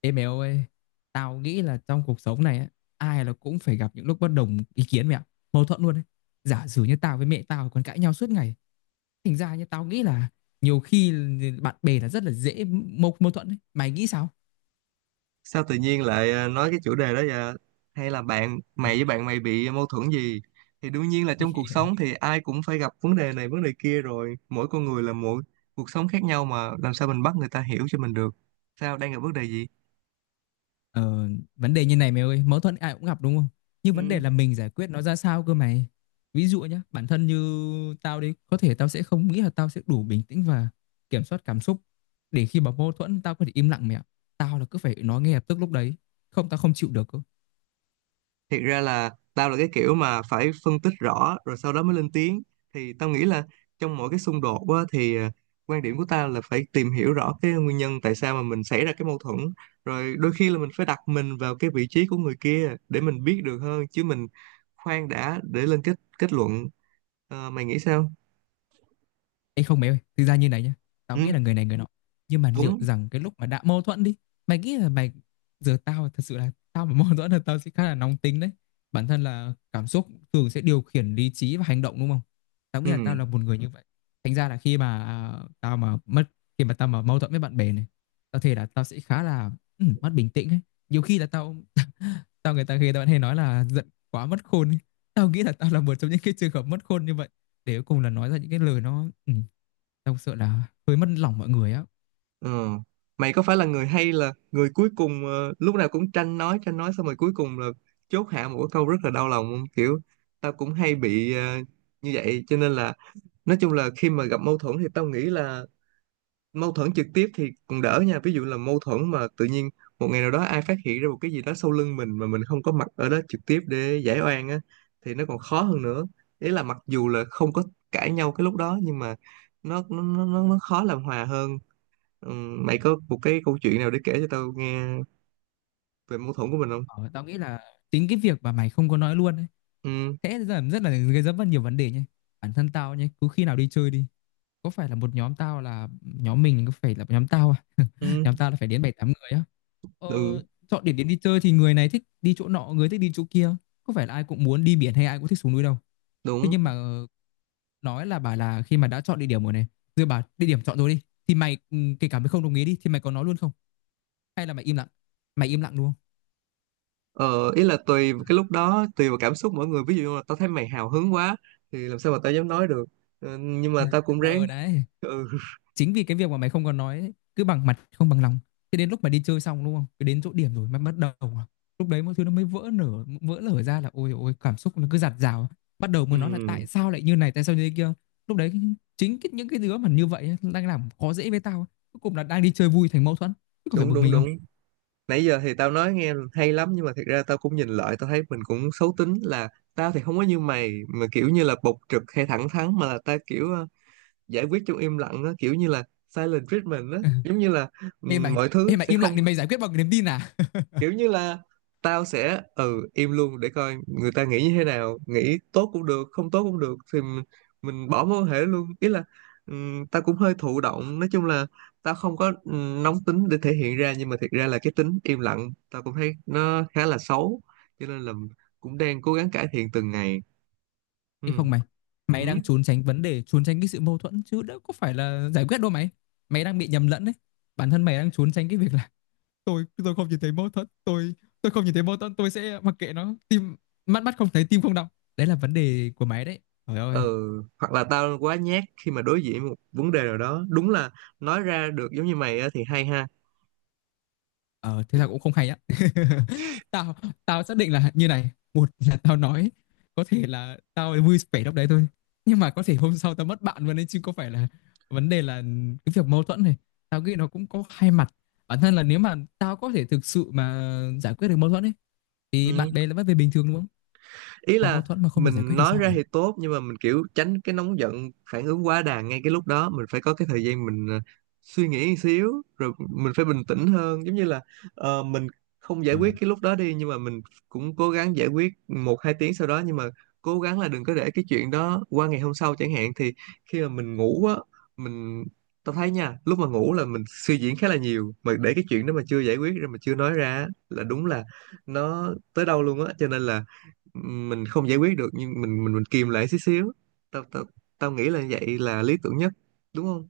Ê mày ơi, tao nghĩ là trong cuộc sống này á, ai là cũng phải gặp những lúc bất đồng ý kiến mẹ ạ, mâu thuẫn luôn đấy. Giả sử như tao với mẹ tao còn cãi nhau suốt ngày, thành ra như tao nghĩ là nhiều khi bạn bè là rất là dễ mâu mâu thuẫn đấy. Mày nghĩ sao? Sao tự nhiên lại nói cái chủ đề đó vậy? Hay là bạn Ờ. mày với bạn mày bị mâu thuẫn gì? Thì đương nhiên là trong cuộc sống thì ai cũng phải gặp vấn đề này vấn đề kia, rồi mỗi con người là mỗi cuộc sống khác nhau, mà làm sao mình bắt người ta hiểu cho mình được. Sao, đang gặp vấn đề gì? Ờ, vấn đề như này mày ơi, mâu thuẫn ai cũng gặp đúng không? Nhưng vấn đề là mình giải quyết nó ra sao cơ mày. Ví dụ nhá, bản thân như tao đi, có thể tao sẽ không nghĩ là tao sẽ đủ bình tĩnh và kiểm soát cảm xúc để khi mà mâu thuẫn tao có thể im lặng mẹ ạ. Tao là cứ phải nói ngay lập tức lúc đấy, không tao không chịu được cơ. Thiệt ra là tao là cái kiểu mà phải phân tích rõ rồi sau đó mới lên tiếng. Thì tao nghĩ là trong mỗi cái xung đột á, thì quan điểm của tao là phải tìm hiểu rõ cái nguyên nhân tại sao mà mình xảy ra cái mâu thuẫn, rồi đôi khi là mình phải đặt mình vào cái vị trí của người kia để mình biết được hơn, chứ mình khoan đã để lên kết kết luận Ờ, mày nghĩ sao? Ê không mày ơi, thực ra như này nhá. Tao Ừ, nghĩ là người này người nọ. Nhưng mà liệu đúng. rằng cái lúc mà đã mâu thuẫn đi, mày nghĩ là mày giờ tao thật sự là tao mà mâu thuẫn là tao sẽ khá là nóng tính đấy. Bản thân là cảm xúc thường sẽ điều khiển lý trí và hành động đúng không? Tao nghĩ là tao là Ừ. một người như vậy. Thành ra là khi mà tao mà mất khi mà tao mà mâu thuẫn với bạn bè này, tao thề là tao sẽ khá là mất bình tĩnh ấy. Nhiều khi là tao Tao người ta khi tao vẫn hay nói là giận quá mất khôn ấy. Tao nghĩ là tao là một trong những cái trường hợp mất khôn như vậy để cuối cùng là nói ra những cái lời nó tao sợ là hơi mất lòng mọi người á. Ờ. Mày có phải là người hay là người cuối cùng lúc nào cũng tranh nói tranh nói, xong rồi cuối cùng là chốt hạ một cái câu rất là đau lòng không? Kiểu tao cũng hay bị như vậy, cho nên là nói chung là khi mà gặp mâu thuẫn thì tao nghĩ là mâu thuẫn trực tiếp thì còn đỡ nha. Ví dụ là mâu thuẫn mà tự nhiên một ngày nào đó ai phát hiện ra một cái gì đó sau lưng mình mà mình không có mặt ở đó trực tiếp để giải oan á, thì nó còn khó hơn nữa. Ý là mặc dù là không có cãi nhau cái lúc đó nhưng mà nó khó làm hòa hơn. Ừ, mày có một cái câu chuyện nào để kể cho tao nghe về mâu thuẫn của mình không? Ờ, tao nghĩ là chính cái việc mà mày không có nói luôn ấy, Ừ, thế là rất là gây ra rất nhiều vấn đề nhé. Bản thân tao nhé, cứ khi nào đi chơi đi, có phải là một nhóm tao là nhóm mình có phải là nhóm tao à? ừ, Nhóm tao là phải đến 7, 8 người á ờ, ừ, Chọn điểm đến đi chơi thì người này thích đi chỗ nọ, người thích đi chỗ kia, có phải là ai cũng muốn đi biển hay ai cũng thích xuống núi đâu. Thế đúng. nhưng mà nói là bà là khi mà đã chọn địa điểm rồi này, rồi bà địa điểm chọn rồi đi, thì mày kể cả mày không đồng ý đi thì mày có nói luôn không, hay là mày im lặng, mày im lặng luôn. Ờ, ý là tùy vào cái lúc đó, tùy vào cảm xúc mỗi người. Ví dụ như là tao thấy mày hào hứng quá, thì làm sao mà tao dám nói được. Ờ, nhưng mà tao cũng ráng. Ờ đấy Ừ, chính vì cái việc mà mày không còn nói ấy, cứ bằng mặt không bằng lòng, thế đến lúc mà đi chơi xong đúng không, cứ đến chỗ điểm rồi mày bắt đầu lúc đấy mọi thứ nó mới vỡ lở ra, là ôi ôi cảm xúc nó cứ dạt dào, bắt đầu ừ, mới nói là tại sao lại như này tại sao như thế kia. Lúc đấy chính cái, những cái đứa mà như vậy ấy, đang làm khó dễ với tao, cuối cùng là đang đi chơi vui thành mâu thuẫn, chứ có phải đúng, bực đúng, mình không. đúng. Nãy giờ thì tao nói nghe hay lắm, nhưng mà thật ra tao cũng nhìn lại, tao thấy mình cũng xấu tính, là tao thì không có như mày, mà kiểu như là bộc trực hay thẳng thắn, mà là tao kiểu giải quyết trong im lặng á, kiểu như là silent treatment á, giống như là ừ, Ê mày, mọi thứ ê mày, sẽ im lặng không, thì mày giải quyết bằng niềm tin à? kiểu như là tao sẽ im luôn để coi người ta nghĩ như thế nào, nghĩ tốt cũng được, không tốt cũng được, thì mình bỏ mối quan hệ luôn. Ý là tao cũng hơi thụ động, nói chung là tao không có nóng tính để thể hiện ra, nhưng mà thiệt ra là cái tính im lặng tao cũng thấy nó khá là xấu, cho nên là cũng đang cố gắng cải thiện từng ngày. Ừ, Ê không mày, ừ, mày đang trốn tránh vấn đề, trốn tránh cái sự mâu thuẫn chứ đâu có phải là giải quyết đâu mày. Mày đang bị nhầm lẫn đấy. Bản thân mày đang trốn tránh cái việc là tôi không nhìn thấy mâu thuẫn, tôi không nhìn thấy mâu thuẫn, tôi sẽ mặc kệ nó, mắt mắt không thấy tim không đau. Đấy là vấn đề của mày đấy. Trời ơi. ừ. Hoặc là tao quá nhát khi mà đối diện một vấn đề nào đó, đúng là nói ra được giống như mày á thì hay ha. Ờ, thế là cũng không hay á. Tao tao xác định là như này, một là tao nói, có thể là tao vui vẻ lúc đấy thôi, nhưng mà có thể hôm sau tao mất bạn luôn đấy chứ có phải là, vấn đề là cái việc mâu thuẫn này. Tao nghĩ nó cũng có hai mặt. Bản thân là nếu mà tao có thể thực sự mà giải quyết được mâu thuẫn ấy thì bạn bè Ừ, là vẫn về bình thường đúng không? ý Mà là mâu thuẫn mà không được giải mình quyết thì nói sao ra thì tốt, nhưng mà mình kiểu tránh cái nóng giận phản ứng quá đà ngay cái lúc đó, mình phải có cái thời gian mình suy nghĩ một xíu rồi mình phải bình tĩnh hơn, giống như là mình không giải quyết mày? cái lúc đó đi nhưng mà mình cũng cố gắng giải quyết một hai tiếng sau đó, nhưng mà cố gắng là đừng có để cái chuyện đó qua ngày hôm sau chẳng hạn. Thì khi mà mình ngủ á, mình tao thấy nha, lúc mà ngủ là mình suy diễn khá là nhiều, mà để cái chuyện đó mà chưa giải quyết rồi mà chưa nói ra á, là đúng là nó tới đâu luôn á, cho nên là mình không giải quyết được nhưng mình kìm lại xíu xíu. Tao tao tao nghĩ là vậy là lý tưởng nhất, đúng không?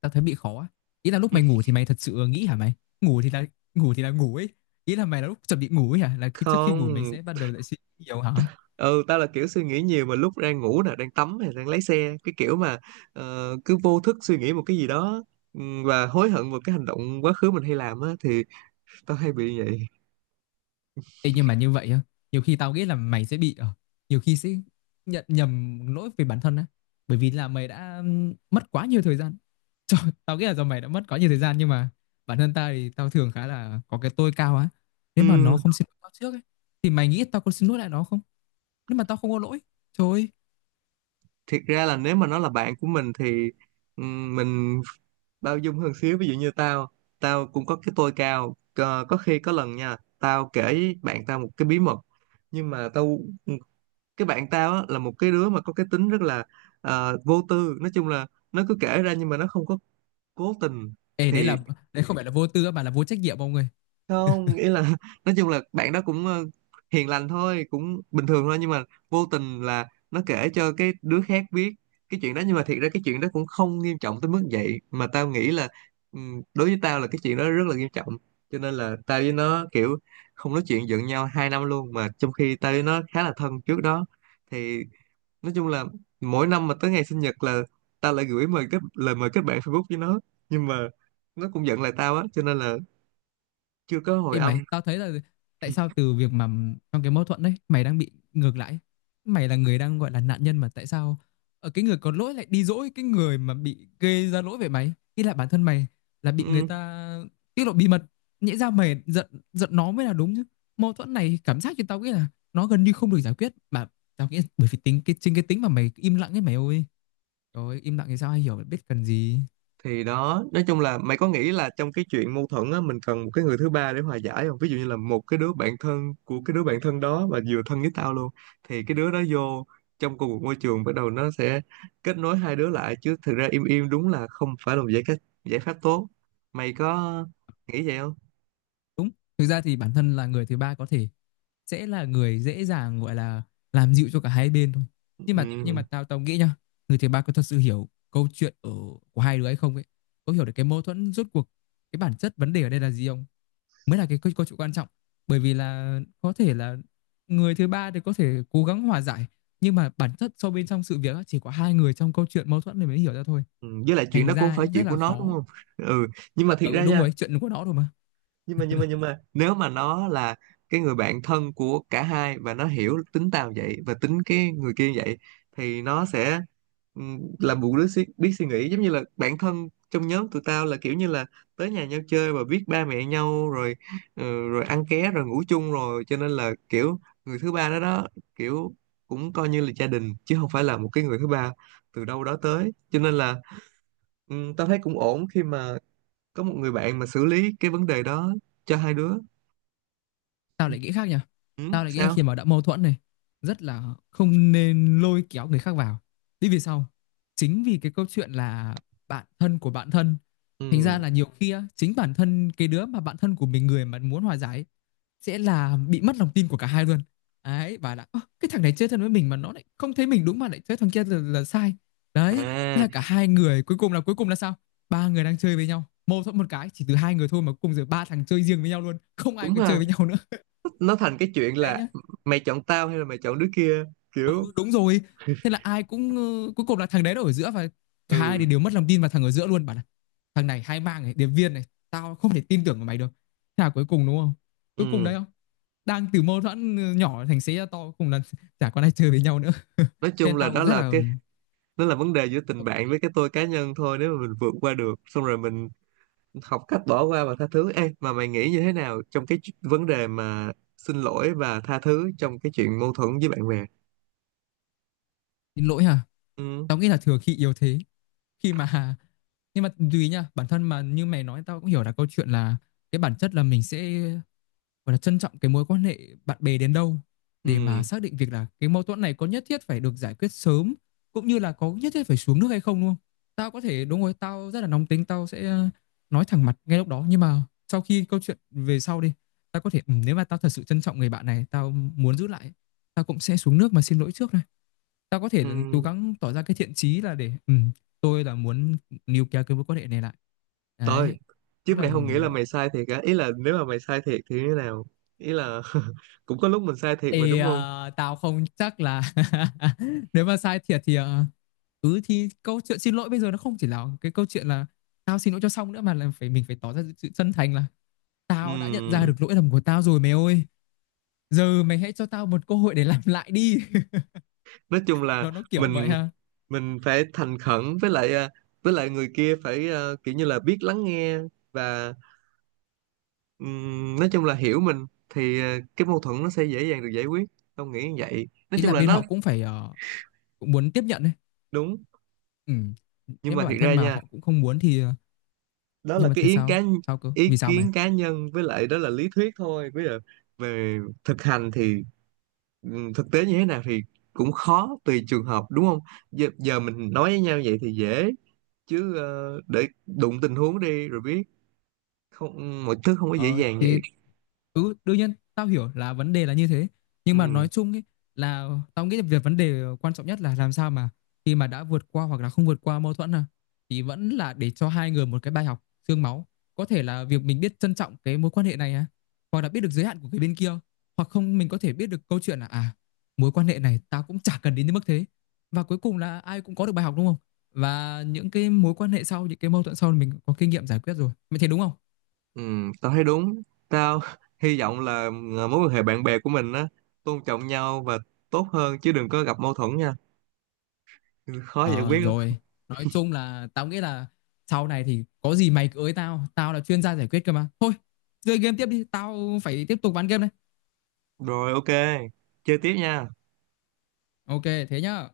Tao thấy bị khó á. Ý là lúc mày ngủ thì mày thật sự nghĩ hả mày? Ngủ thì là ngủ thì là ngủ ấy. Ý là mày là lúc chuẩn bị ngủ ấy hả? Là khi trước khi ngủ mày Không. sẽ bắt đầu lại suy nghĩ nhiều hả? Ừ, tao là kiểu suy nghĩ nhiều mà lúc đang ngủ nè, đang tắm hay đang lái xe, cái kiểu mà cứ vô thức suy nghĩ một cái gì đó, và hối hận một cái hành động quá khứ mình hay làm á, thì tao hay bị vậy. Ê, nhưng mà như vậy á, nhiều khi tao nghĩ là mày sẽ bị nhiều khi sẽ nhận nhầm lỗi về bản thân á. Bởi vì là mày đã mất quá nhiều thời gian. Trời, tao nghĩ là do mày đã mất quá nhiều thời gian, nhưng mà bản thân tao thì tao thường khá là có cái tôi cao á. Nếu mà nó Ừm, không xin lỗi tao trước ấy thì mày nghĩ tao có xin lỗi lại nó không? Nếu mà tao không có lỗi, trời ơi. Thiệt ra là nếu mà nó là bạn của mình thì mình bao dung hơn xíu. Ví dụ như tao, tao cũng có cái tôi cao Ờ, có khi có lần nha, tao kể với bạn tao một cái bí mật, nhưng mà cái bạn tao á, là một cái đứa mà có cái tính rất là vô tư, nói chung là nó cứ kể ra nhưng mà nó không có cố tình. Ê đấy Thì là đấy không phải là vô tư mà là vô trách nhiệm ông ơi. không nghĩa là nói chung là bạn đó cũng hiền lành thôi, cũng bình thường thôi, nhưng mà vô tình là nó kể cho cái đứa khác biết cái chuyện đó, nhưng mà thiệt ra cái chuyện đó cũng không nghiêm trọng tới mức vậy. Mà tao nghĩ là đối với tao là cái chuyện đó rất là nghiêm trọng, cho nên là tao với nó kiểu không nói chuyện, giận nhau 2 năm luôn, mà trong khi tao với nó khá là thân trước đó. Thì nói chung là mỗi năm mà tới ngày sinh nhật là tao lại gửi mời kết lời mời kết bạn Facebook với nó, nhưng mà nó cũng giận lại tao á, cho nên là chưa có hồi Ê mày, âm. tao thấy là, tại sao từ việc mà trong cái mâu thuẫn đấy mày đang bị ngược lại. Mày là người đang gọi là nạn nhân mà tại sao ở cái người có lỗi lại đi dỗi cái người mà bị gây ra lỗi về mày? Ý là bản thân mày là bị người Ừ, ta tiết lộ bí mật, nhẽ ra mày giận giận nó mới là đúng chứ. Mâu thuẫn này cảm giác cho tao nghĩ là nó gần như không được giải quyết, mà tao nghĩ bởi vì tính cái, chính cái tính mà mày im lặng ấy mày ơi. Trời ơi, im lặng thì sao ai hiểu biết cần gì. thì đó, nói chung là mày có nghĩ là trong cái chuyện mâu thuẫn á, mình cần một cái người thứ ba để hòa giải không? Ví dụ như là một cái đứa bạn thân của cái đứa bạn thân đó mà vừa thân với tao luôn, thì cái đứa đó vô trong cùng một môi trường, bắt đầu nó sẽ kết nối hai đứa lại. Chứ thực ra im im đúng là không phải là một giải pháp tốt. Mày có nghĩ vậy không? Đúng. Thực ra thì bản thân là người thứ ba có thể sẽ là người dễ dàng gọi là làm dịu cho cả hai bên thôi. Nhưng mà Ừ. tao tao nghĩ nhá, người thứ ba có thật sự hiểu câu chuyện của hai đứa hay không ấy, có hiểu được cái mâu thuẫn rốt cuộc cái bản chất vấn đề ở đây là gì không? Mới là cái câu chuyện quan trọng. Bởi vì là có thể là người thứ ba thì có thể cố gắng hòa giải, nhưng mà bản chất sâu bên trong sự việc á, chỉ có hai người trong câu chuyện mâu thuẫn này mới hiểu ra thôi. Ừ, với lại chuyện Thành đó cũng không ra phải ấy, rất chuyện của là nó đúng khó. không? Ừ, nhưng mà À, thiệt ừ ra đúng nha, rồi, chuyện của nó rồi mà. nhưng mà nếu mà nó là cái người bạn thân của cả hai, và nó hiểu tính tao vậy và tính cái người kia vậy, thì nó sẽ làm một đứa biết suy nghĩ. Giống như là bạn thân trong nhóm tụi tao là kiểu như là tới nhà nhau chơi và biết ba mẹ nhau rồi, ừ, rồi ăn ké rồi ngủ chung rồi, cho nên là kiểu người thứ ba đó đó, kiểu cũng coi như là gia đình chứ không phải là một cái người thứ ba từ đâu đó tới. Cho nên là tao thấy cũng ổn khi mà có một người bạn mà xử lý cái vấn đề đó cho hai đứa. Tao Ừ, lại nghĩ khác nha. Tao lại nghĩ là khi sao? mà đã mâu thuẫn này, rất là không nên lôi kéo người khác vào đi. Vì sao? Chính vì cái câu chuyện là bạn thân của bạn thân, thành ra Ừ. là nhiều khi á, chính bản thân cái đứa mà bạn thân của mình, người mà muốn hòa giải ấy, sẽ là bị mất lòng tin của cả hai luôn đấy, và là "Ơ, cái thằng này chơi thân với mình mà nó lại không thấy mình đúng mà lại chơi thằng kia là sai đấy." Thế À, là cả hai người, cuối cùng là sao, ba người đang chơi với nhau, mâu thuẫn một cái chỉ từ hai người thôi mà cuối cùng giờ ba thằng chơi riêng với nhau luôn, không ai đúng còn chơi ha. với nhau nữa. Nó thành cái chuyện Đấy là nhá. mày chọn tao hay là mày chọn đứa kia, kiểu. Ừ, đúng rồi, thế là ai cũng cuối cùng là thằng đấy nó ở giữa, và cả hai Ừ, thì đều mất lòng tin vào thằng ở giữa luôn, bảo là thằng này hai mang này, điệp viên này, tao không thể tin tưởng vào mày được. Thế là cuối cùng đúng không, cuối cùng đấy ừ, không, đang từ mâu thuẫn nhỏ thành xế ra to, cuối cùng là chả còn ai chơi với nhau nữa. Thế nói chung nên là tao rất là đó là vấn đề giữa tình ừ, bạn với cái tôi cá nhân thôi. Nếu mà mình vượt qua được xong rồi mình học cách bỏ qua và tha thứ. Ê, mà mày nghĩ như thế nào trong cái vấn đề mà xin lỗi và tha thứ trong cái chuyện mâu thuẫn với bạn bè? xin lỗi hả, Ừ, tao nghĩ là thừa khi yếu thế, khi mà nhưng mà tùy nha, bản thân mà như mày nói, tao cũng hiểu là câu chuyện là, cái bản chất là mình sẽ gọi là trân trọng cái mối quan hệ bạn bè đến đâu, để mà ừ, xác định việc là cái mâu thuẫn này có nhất thiết phải được giải quyết sớm, cũng như là có nhất thiết phải xuống nước hay không, đúng không? Tao có thể, đúng rồi, tao rất là nóng tính, tao sẽ nói thẳng mặt ngay lúc đó, nhưng mà sau khi câu chuyện về sau đi, tao có thể nếu mà tao thật sự trân trọng người bạn này, tao muốn giữ lại, tao cũng sẽ xuống nước mà xin lỗi trước này. Tao có thể cố ừ. gắng tỏ ra cái thiện chí là để tôi là muốn níu kéo cái mối quan hệ này lại. Tôi Đấy. Đó Chứ là mày ừ, không nghĩ là mày sai thiệt á? Ý là nếu mà mày sai thiệt thì như thế nào? Ý là cũng có lúc mình sai thiệt mà Ê, đúng không? Tao không chắc là, nếu mà sai thiệt thì thì câu chuyện xin lỗi bây giờ nó không chỉ là cái câu chuyện là tao xin lỗi cho xong nữa, mà là phải, mình phải tỏ ra sự chân thành là tao đã nhận ra Ừm, được lỗi lầm của tao rồi mày ơi, giờ mày hãy cho tao một cơ hội để làm lại đi. nói chung là Nó kiểu vậy mình ha, mình phải thành khẩn, với lại với lại người kia phải kiểu như là biết lắng nghe và nói chung là hiểu mình thì cái mâu thuẫn nó sẽ dễ dàng được giải quyết, không nghĩ như vậy, nói ý chung là là bên nó họ cũng phải cũng muốn tiếp nhận đấy. đúng. Ừ. Nhưng Nếu mà mà thiệt bản thân ra mà nha, họ cũng không muốn thì đó nhưng là mà cái thế ý sao, kiến, sao cơ, ý vì sao mày. kiến cá nhân. Với lại đó là lý thuyết thôi, bây giờ về thực hành thì thực tế như thế nào thì cũng khó, tùy trường hợp đúng không? Giờ mình nói với nhau vậy thì dễ, chứ để đụng tình huống đi rồi biết, không mọi thứ không có dễ Ờ, dàng vậy. Đương nhiên tao hiểu là vấn đề là như thế, nhưng mà Ừ, nói chung ấy, là tao nghĩ là vấn đề quan trọng nhất là làm sao mà khi mà đã vượt qua hoặc là không vượt qua mâu thuẫn thì vẫn là để cho hai người một cái bài học xương máu, có thể là việc mình biết trân trọng cái mối quan hệ này hoặc là biết được giới hạn của cái bên kia, hoặc không mình có thể biết được câu chuyện là, à, mối quan hệ này tao cũng chả cần đến đến mức thế, và cuối cùng là ai cũng có được bài học đúng không, và những cái mối quan hệ sau, những cái mâu thuẫn sau mình có kinh nghiệm giải quyết rồi, mày thấy đúng không. ừ, tao thấy đúng. Tao hy vọng là mối quan hệ bạn bè của mình á tôn trọng nhau và tốt hơn, chứ đừng có gặp mâu thuẫn nha. Ừ, khó giải Ờ quyết lắm. rồi, nói chung là tao nghĩ là sau này thì có gì mày cứ ới tao, tao là chuyên gia giải quyết cơ mà. Thôi, chơi game tiếp đi, tao phải tiếp tục ván game đây. Rồi, OK, chơi tiếp nha. Ok, thế nhá.